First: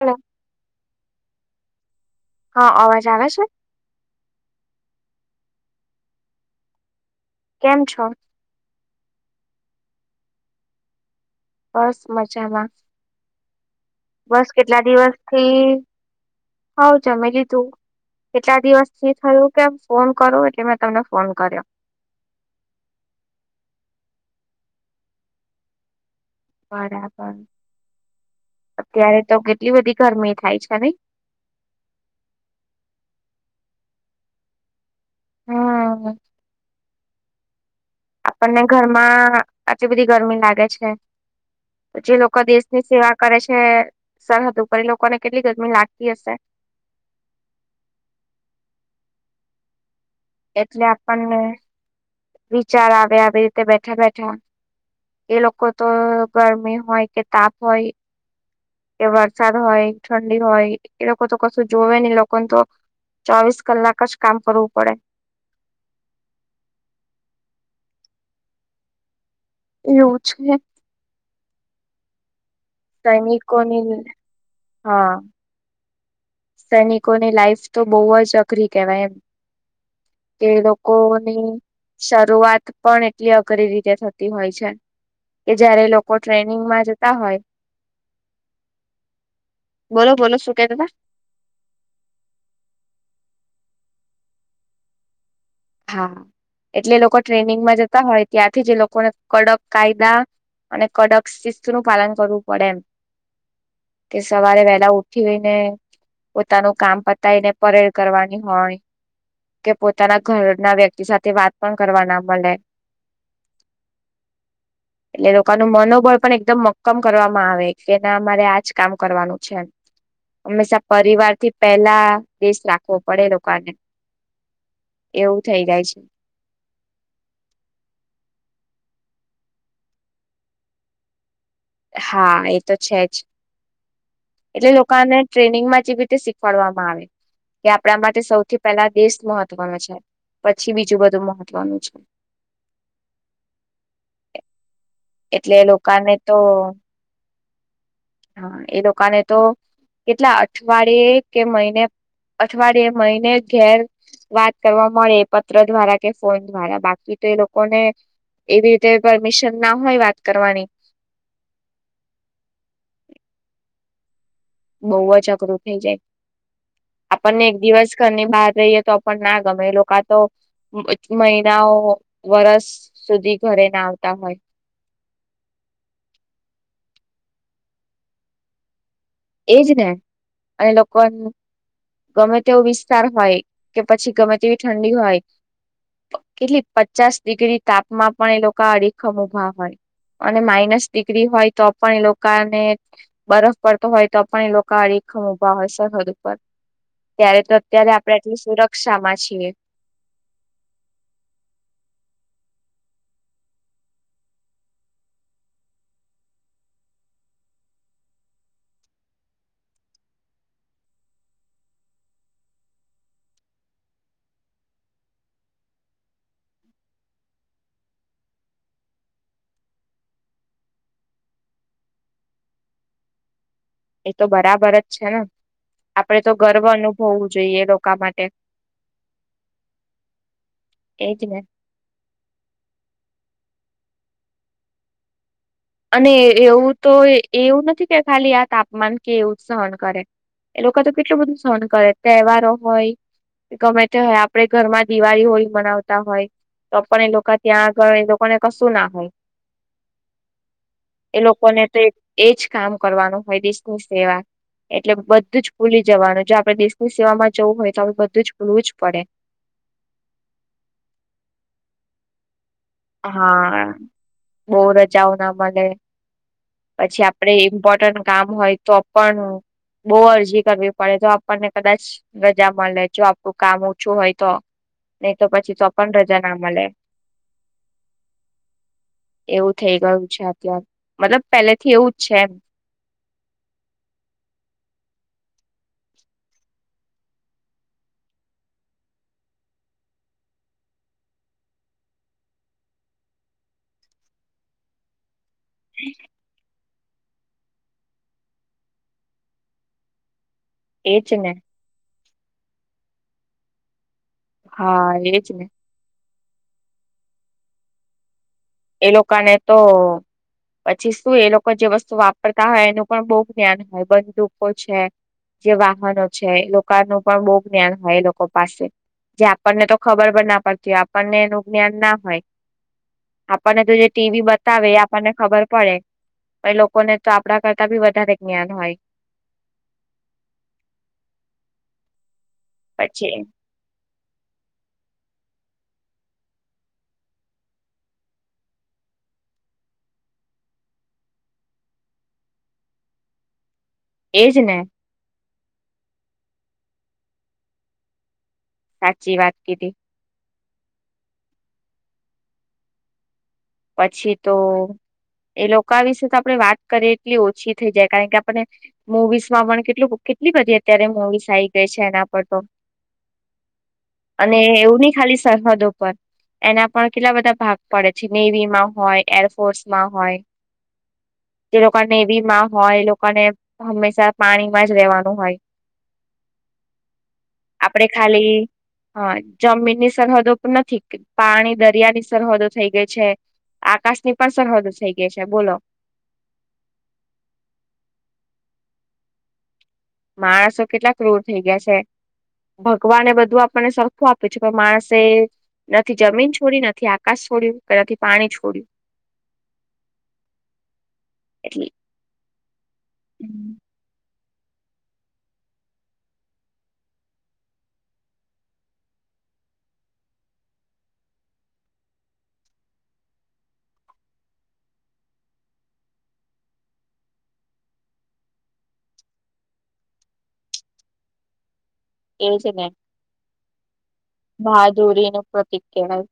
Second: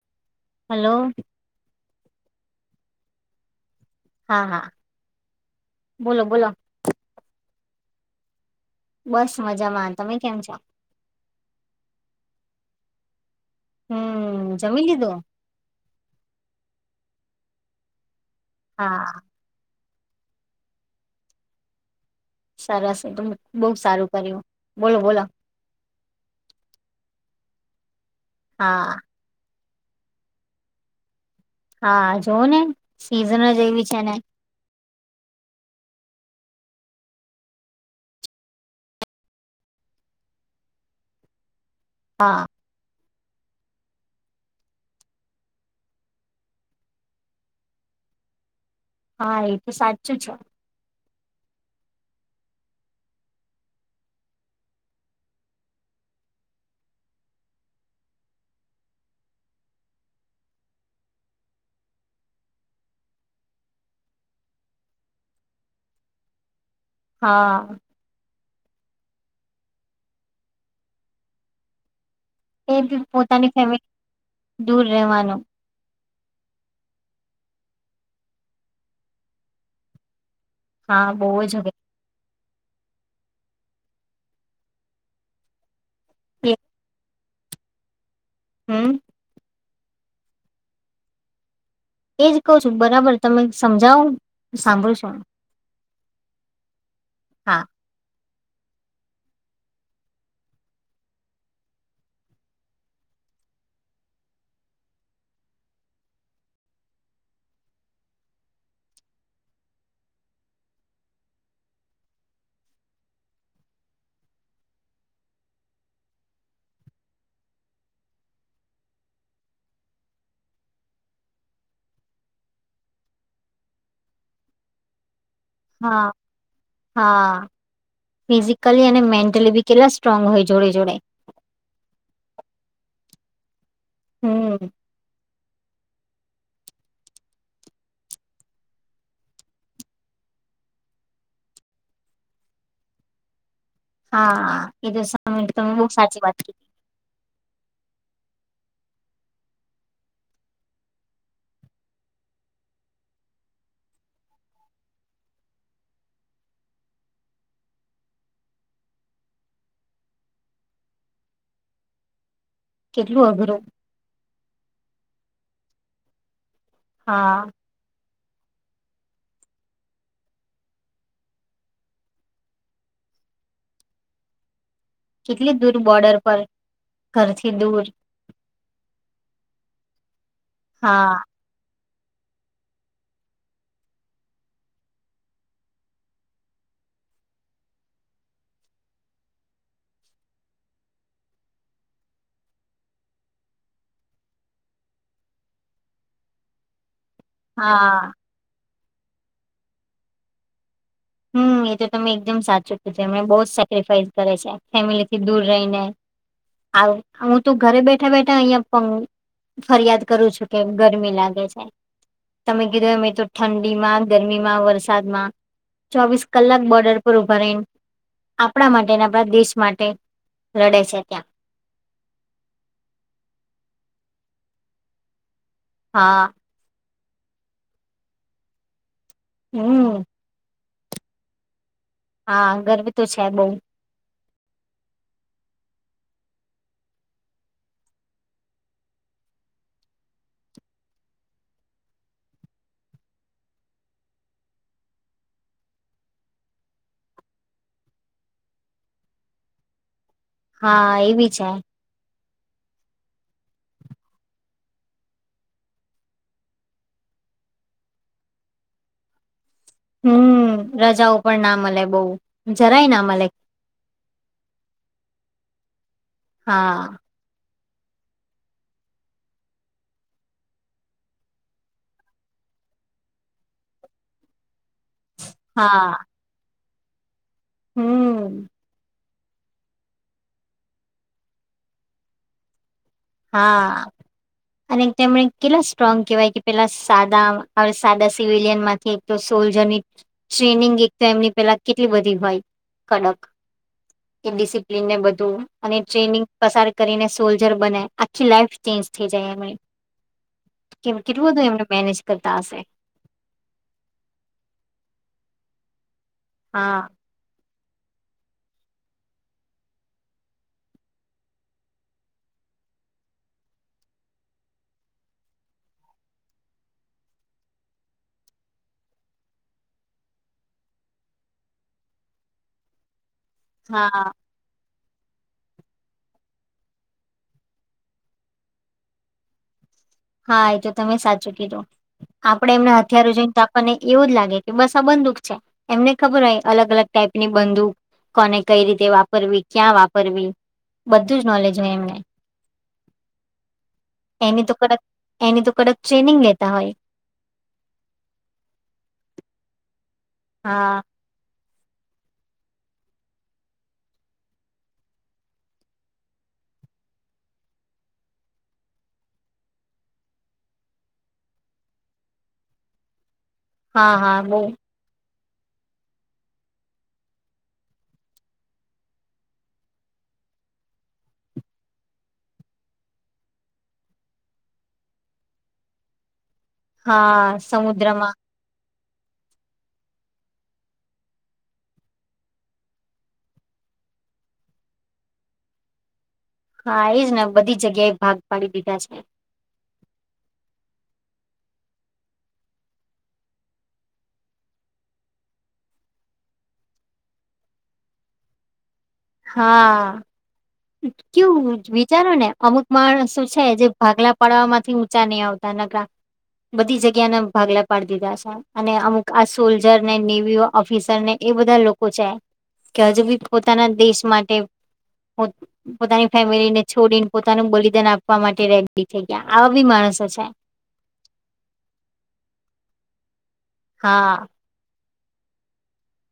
હ [unintelligible] હલો હા અવાજ આવે છે હા હા બોલો બોલો કેમ છો બસ મજામાં તમે કેમ છો બસ મજામાં બસ હમ કેટલા જમી દિવસ લીધું થી હોવ જમે લીધું કેટલા દિવસ થી હા થયું કે ફોન કરો એટલે મેં તમને ફોન કર્યો સરસ તમ બઉ સારું કર્યું બોલો બોલો બરાબર. હા અત્યારે તો કે ટલી બધી ગરમી થાય છે નઈ. હા, જોવોને સિઝન જે એવી છે ને. હમ. આપડને ઘરમાં આટલી બધી ગરમી લાગે છે જે લોકો હા દેશની સેવા કરે છે સરહદ ઉપર એ લોકોને કેટલી ગરમી લાગતી હશે. [inaudible] હા, એ તો સા એટલે આપણને વિચાર આવે આવી રીતે બેઠા-બેઠા એ લોકો તો ગરમી હોય કે તાપ હોય કે વરસાદ હોય, ઠંડી હોય એ લોકો તો કશું જોવે ની એ લોકોન તો ચોવીસ કલાક જ કામ કરવું પડે. હા. એવું છે. એ [unintelligible] પોતાની ફેમિલી સૈનિકોની દૂર હા રહેવાનું. સૈનિકોની લાઈફ તો બઉ જ અઘરી કહેવાય એમ. તે હા બહુ લોકોની જ હવે શરૂઆત પણ એટલી અઘરી રીતે થતી હોય છે. કે જ્યારે એ લોકો એ ટ્રેનિંગમાં જતા હોય હમ. બોલો, બોલો શું કેતા તા? એજ કઉ છું. બરાબર, તમે સમજાવો સાંભળું છુ. હા, એટલે એ લોકો હા ટ્રેનિંગમાં જતા હોય ત્યાંથી જ એ લોકોને કડક કાયદા અને કડક શિસ્તનું પાલન કરવું પડે એમ. તે સવારે વહેલા ઉઠીને પોતાનું કામ પતાયને પરેડ કરવાની હોય કે પોતાના ઘરના વ્યક્તિ સાથે વાત પણ કરવા ના મલે. એટલે એ લોકાનું મનોબળ પણ એકદમ મક્કમ કરવામાં આવે કે ના મારે આજ કામ કરવાનું છે એમ. હંમેશા પરિવારથી પહેલા દેશ રાખવો પડે એ લોકાને. હા, હા, ફિઝિ કલી અને મેન્ટલી બી કેટલા સ્ટ્રોંગ હોય જોડે જોડે. હા, એ તો છે જ. હમ એટલે એ લોકાને ટ્રેનિંગમાં જ એવી રીતે શીખવાડવામાં આવે કે આપડા માટે સૌથી પહેલા દેશ મહત્વનો છે. પછી બીજું બધું મહત્વનું છે. હા એ તો તમે બહુ સાચી વાત કીધી હ. એ લોકો કાને તો કેટલા અઠવાડિયે કે મહિને અઠવાડિયે મહિને ઘેર વાત કરવા મળે. પત્ર દ્વારા કે ફોન દ્વારા બાકી તો એ લોકોને એવી રીતે પરમિશન ના હોય વાત કરવાની. કેટલું અઘરું બહું જ અઘરું થઈ જાય. હા આપણને એક દિવસ ઘર ની બહાર રહીએ. તો પણ ના ગમે એ લોકો આ તો મહિનાઓ વર્ષ સુધી ઘરે ના આવતા હોય. કેટલી દૂર બોર્ડર પર ઘરથી દૂર એજ ને અને લોકો હા ગમે તેવો વિસ્તાર હોય કે પછી ગમે તેવી ઠંડી હોય. કેટલી પચાસ ડિગ્રી તાપમા પણ એ લોકો અડીખમ ઉભા હોય. અને માઇનસ ડિગ્રી હોય. તો પણ એ લોકાને બરફ પર હોય. તો પણ એ લોકો અરીખમ ઉભા હોય. સરહદ ઉપર ત્યારે તો અત્યારે આપડે હા આટલી સુરક્ષ કક્ષામાં છીએ. હમ એ તો તમે એકદમ સાચું કધું એમને બહું સેક્રિફાઈસ કરે છે. ફેમિલી થી દૂર રહીને આવ હું તો ઘરે બેઠા-બેઠા અહિયાં પણ ફરિયાદ કરું છું. કેમ ગરમી લાગે છે. તમે કીધું એમ તો ઠંડીમાં ગરમીમાં વરસાદમાં ચોવીસ કલાક બોર્ડર પર ઉભા રહીને. આપણા માટે ને આપણા દેશ માટે લડે છે. ત્યાં. એ તો બરાબર જ છે. ને આપડે હા તો ગર્વ અનુભવ હોવું જોઈએ. એ લોકા માટે. હમ્મ. એજને. હા ગર્વ તો છે. બહું અને એવું તો એવું નથી કે ખાલી આ તાપમાન કે એવું સહન કરે એ લોકો તો કેટલું બધું સહણ કરે તહેવારો હોય ગમે તે હોય છે. આપડે ઘરમાં દિવાળી હોય મનાવતા હોય. તો પણ એ લોકો ત્યાં આગળ એ લોકોને કશું ના હોય. હા એ એબી છે. લોકોને તો એજ કામ કરવાનું હોય દેશની સેવા. એટલે બધું જ ભૂલી જવાનું જો આપડણે દેશની સેવામાં જવું હોય તો આપડે બધું જ ભૂલવું જ પડે. [inaudible] હમ્મ રજાઓ પણ ના મળે બહું. હા બહું રજાઓ ના મળે. હા પછી આપડે ઇમ્પોર્ટન્ટ કામ હોય તો પણ બહુ અરજી કરવી પડે. તો આપણને કદાચ રજા મળે. જો આપણું કામ ઓછું હોય તો. નહી તો પછી તોપન રજા ના મળે. હમ્મ. એવું થઈ ગયું છે. અત્યારે મતલબ પેલેથી એવું જ છે એમ. હા. અને તેમણે કેટલા સ્ટ્રોંગ કેવાય કે પેલા સાદા સાદા સિવિલિયન માંથી એક [unintelligible] ટ્રેનિંગ એક તો એમની પેલા કેટલી બધી હોય કડક એ ડિસિપ્લીન ને બધું અને ટ્રેનિંગ પસાર કરીને સોલ્જર બના આખી લાઈફ ચેન્જ થઈ જાય. એમની કેમ એજ કેટલું ને બધું એમને મેનેજ કરતા હશે. હા એજ ને હા. એ લોકો ને તો પછી શું એ લોકો જે વસ્તુ વાપરતા હોય એનું પણ બો જ્ઞાન હોય બંદુકો છે. જે વાહનો છે એ લોકા નું પણ બો જ્ઞાન હોય એ લોકો પાસે જે આપણને તો ખબર પણ ન પડતી હોય આપણને એનું જ્ઞાન ના હોય. આપણને તો જે હા ટીવી બતાવે એ મને ખબર પડે લોકોને તો આપડા કરતા બી વધારે જ્ઞાન હોય. [inaudible] હા એ તો તમે સાચું કીધું. આપડે એમના હથિયારો પછી જોઈને તો આપણ ને એવું જ લાગે કે બસ આ બંદૂક છે એમને ખબર હોય અલગ અલગ ટાઈપ ની બંદૂક કોને કઈ રીતે વાપરવી, ક્યાં વાપરવી બધું જ નોલેજ હોય એમને [inaudible] એજ એની તો ને કડક, એની તો કડક ટ્રેનિંગ લેતા હોય. સાચી વાત કીધી. હા. પછી તો એ લોકા વિશે તો આપણે વાત કરીએ એટલી ઓછી થઈ જાય કારણ કે આપને મુવીઝ માં પણ કેટલું કેટલી બધી અત્યારે મુવીઝ આવી ગઈ છે એના પર તો હા હા બહુ અને એવું ની ખાલી સરહદો પર એના પર કેટલા બધા ભાગ પડે છે. નેવીમાં હોય, એરફોર્સમાં હોય. જે લોકો નેવી માં હોય એ લોકોને હંમેશા પાણીમાં જ રહેેવાનું હોય. [inaudible] હા આપડે સમુદ્રમાં. ખાલી હા જમીનની સરહદો પણ નથી. પાણી દરિયાની સરહદો થઈ ગઈ. છે. આકાશની પણ સરહદ થઈ ગઈ છે બોલો. હા એજ ને બધી જગ્યા એ ભાગ પાડી દીધા છે. માણસો કેટલાક રૂર થઇ ગયા છે. ભગવાને બધું આપણને સરખું આપ્યું છે પણ માણસે નથી જમીન છોડી નથી, આકાશ છોડ્યું કે નથી પાણી છોડ્યું. હા. કેવુ એટલે વિચારો ને અમુક માણસો છે જે ભાગલા પાડવા માંથી ઊંચા નય આવતા ને ક બધી જગ્યાને ભાગલા પાડી દીધા છે અને અમુક આ સોલ્જર ને નેવી ઓફિસરને એ બધા લોકો છે કે હજુ બી પોતાના દેશ માટે પો પોતાની ફેમિલીને છોડીને પોતાનું બલિદાન આપવા માટે રેડી થઈ ગયા આવા બી માણસો છે. એવ છેને. હા બહાદુરી નો પ્રતિક કહેવાય.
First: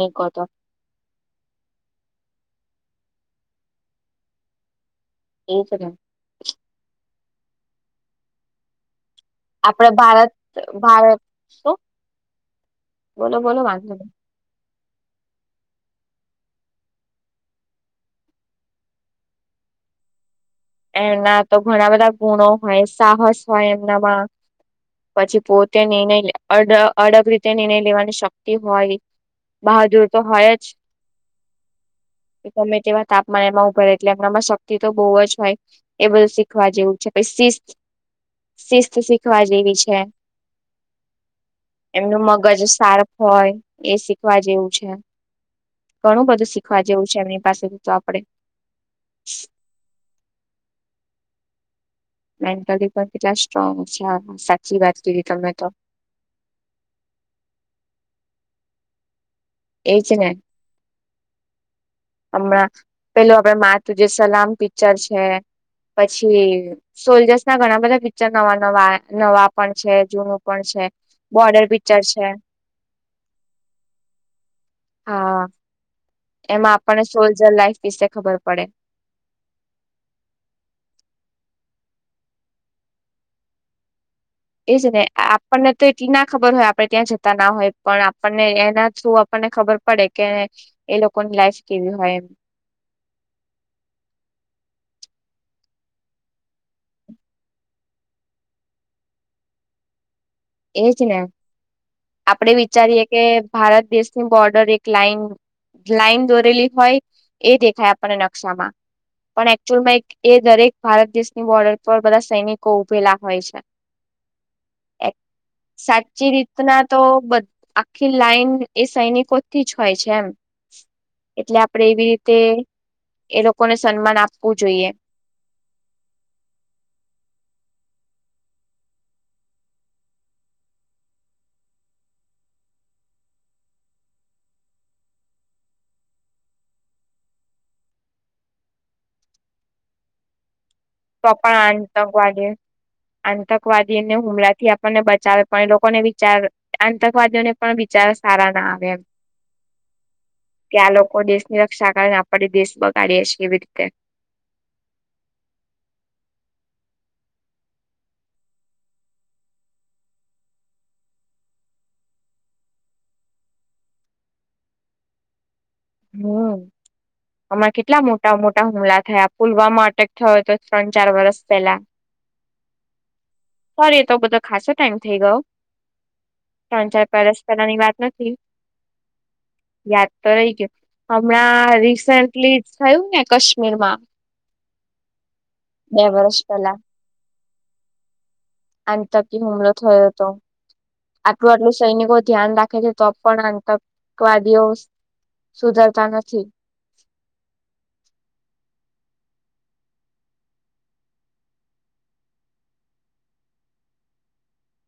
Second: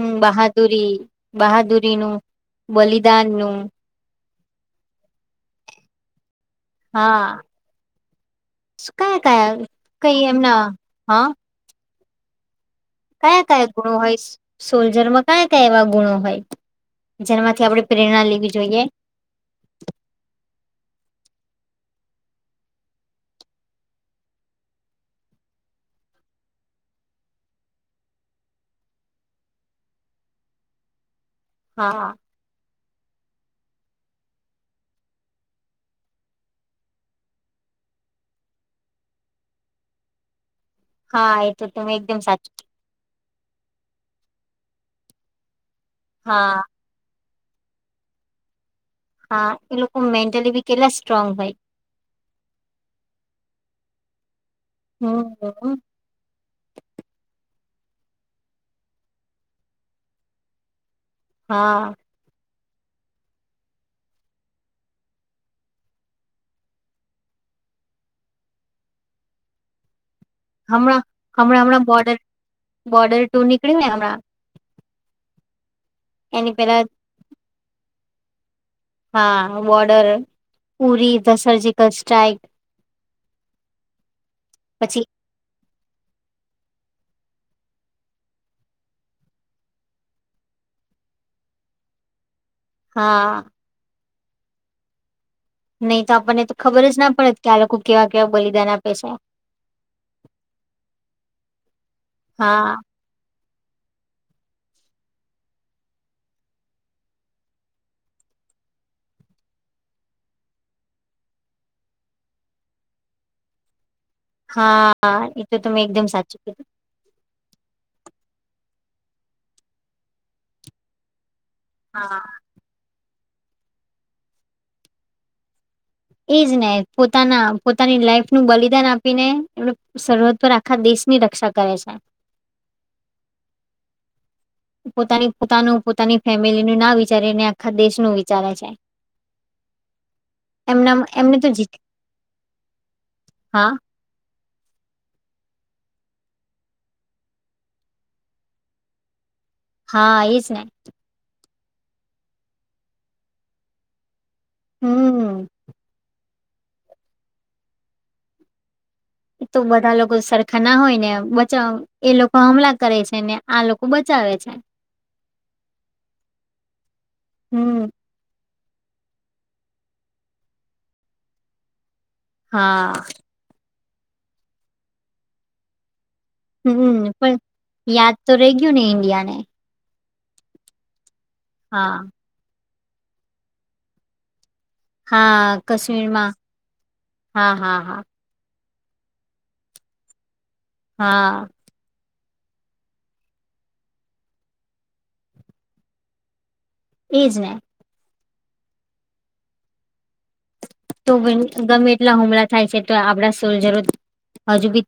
હમમ તો બહાદુરી બહાદુરીનું, બલિદાનનું. એ છે કે હા કયા કયા આપડે કઈ ભારત એમના ભારત હા. શું બોલો કયા બોલો કયા ગુણો વાંધો નહી હોયશ? સોલ્જરમાં કયા કયા એવા ગુણો હોય જેમાંથી આપણે પ્રેરણા લેવી જોઈએ. [inaudible] એમાં તો ઘણા બધા ગુણો હોય સાહસ હોય એમનામાં પછી પોતે નિર્ણય અડગ રીતે નિર્ણય લેવાની શક્તિ હોય. બહાદુર તો હોય જ. હા એ ગમે તેવા તાપમાન એમાં ઉભા એટલે એમના માં શક્તિ તો બોવ જ હોઈ. એ બધું શીખવા જેવું છે પછી શિસ્ત શિસ્ત શીખવા જેવી છે. હા એ તો તમે એકદમ એમનું સાચું મગજ સારફ હોય એ શી શીખવા જેવું છે ઘણું હા બધું શીખવા જેવું છે. એમની પાસેથી તો આપડે હા એ લોકો મેન્ટલી બી કેટલા સ્ટ્રોંગ હોય. મેન્ટલી પણ કેટલા સ્ટ્રોંગ છે. સાચી વાત કીધી તમે તો. હમ એજ ને. હા. હમણાં પેલું આપડે માથું જે સલામ પિક્ચર છે. પછી સોલ્જર્સ ના ઘણા બધા પિક્ચર નવા નવા નવા પણ છે. [unintelligible] છે હમણાં હમણાં બોડર હમણાં પિકચર બોર્ડર છે બોર્ડર ટુ નીકળ્યું ને હમણાં હા એની એમાં પેલા આપણને સોલ્જર લાઈફ વિશે ખબર પડે. હા border Uri the surgical strike એજ ને આપણને તો એ ટી ના ખબર હોય. આપ ત્યાં જતા ના હોય પણ આપણને એના થુ આપણને ખબર પડે કે એ લોકોની લાઈફ કે વી હોય એમ. હા. નહી તો આપણને તો ખબર જ ના પડેત કે આ લોકો કેવા કેવા બલિદાન આપે છે. એજ ને આપડે હા વિચારીએ કે ભારત દેશની બોર્ડર એક લાઈન લાઈન દોરેલી હોય એ દેખાય આપણને નકશામાં. પણ એકચુઅલમાં એ દરેક ભારત દેશની બોર્ડર પર બધા સૈનિકો ઉભેલા હોય છે. હા. એક તો તમે એકદમ સાચી સાચું કીધું રીતના તો બ આખી લાઈન એ સૈનિકોથી જ હોય છે એમ. એટલે આપણેે એવી હા રીતે એ લોકોને સન્માન આપવું જોઈએ. એજ ને પોતાના પોતાની લાઈફ નું બલિદાન આપીને એ સરહદ પર આખા દેશ ની રક્ષા કરે છે. [inaudible] પોતાની પોતાનું પોતાની ફેમિલીનું ના વિચારીને આખા દેશનું વિચારે છે. [inaudible] એમના તો એમને જીત પણ આતંકવાદી હા આતંકવાદીને હુમલા થી આપણને બચાવે પણ એ લોકોને વિચાર આતંકવાદીઓને પણ વિચાર સારા ના આવે એમ હા એ જ નહી. નિ રક્ષા કારને આપણે દેશ બગાડીએ છીએ એવી રીતે. હમ્મ. એ તો બધા લોકો સરખા ના હોય ને બચાવ એ લોકો હમલા કરે છે ને આ લોકો બચા વે છે. હમ્મ આમાં હમ કેટલા મોટા મો ટા હુમલા થયા પુલવામા અટેક થયો તો ત્રણ ચાર વરષ પહેલા હા. પણ એ તો બધો ખાસો ટાઈમ થઇ ગયો. ત્રણ હમ ચાર વરસ પણ પહેલાની વાત યાદ તો નથી રહી ગયું ને ઈન્ડિયાને યાદ તો રહી ગય હમણાં હા રિસેન્ટલી થયું ને કાશ્મીરમાં. હા બે કશ્મીરમાં વર્ષ પહેલા હા હા હા. આતંકી હુમલો થયો હતો હા આટલું આટલું સૈનિકો ધ્યાન રાખે છે તો પણ આતકવાદીઓ સુધરતા નથી. એજને. તો [unintelligible] ગમે એટલા હુમલા થાય છે તો આપડા સોલ્જરો હજુ બી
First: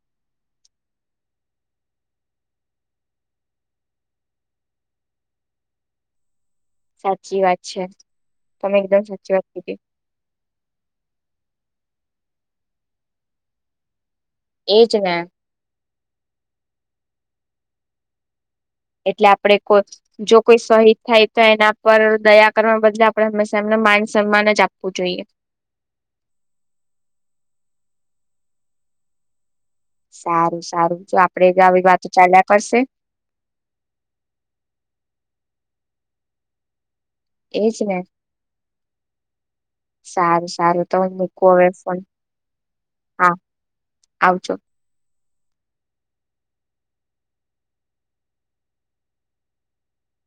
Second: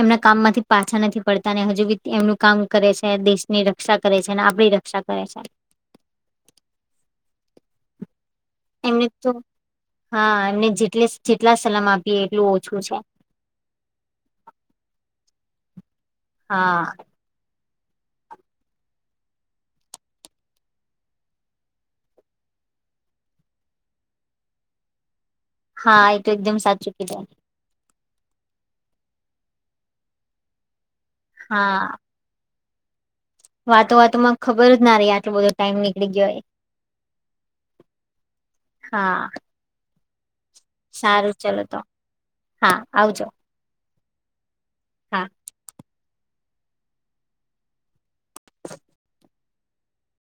એમના કામ માંથી પાછા નથી પડતા હજુ બી એમનું કામ કરે છે દેશની રક્ષા કરે છે ને આપડ રક્ષા કરે છે. સાચી વાત છે. તમે એકદમ એમને તો સાચી વાત કીધી હા એમને જેટલે જેટલા સલામ આપ એટલું ઓછું છે. [inaudible] એજ ને હા એટલે આપડે કો જો કોઈ શહીદ થાય તો એના પર દયા કરવા બદલે આપડે હંમેશા માન સન્માન જ આપવું જોઈએ. હા, એ તો એકદમ સાચું કીધુ. સારું સારું જો આપડે એ આવી હા વાતો ચાલ્યા કરશે, વાતો વાતોમાં ખબર જ ના રહી આટલો બધો ટાઈમ નીકળી ગયો એ એજ ને હા સારું તાર ત સારું મૂકું ચલો હવે તો ફોન હા આવજો હા આવજો. હા [unintelligible]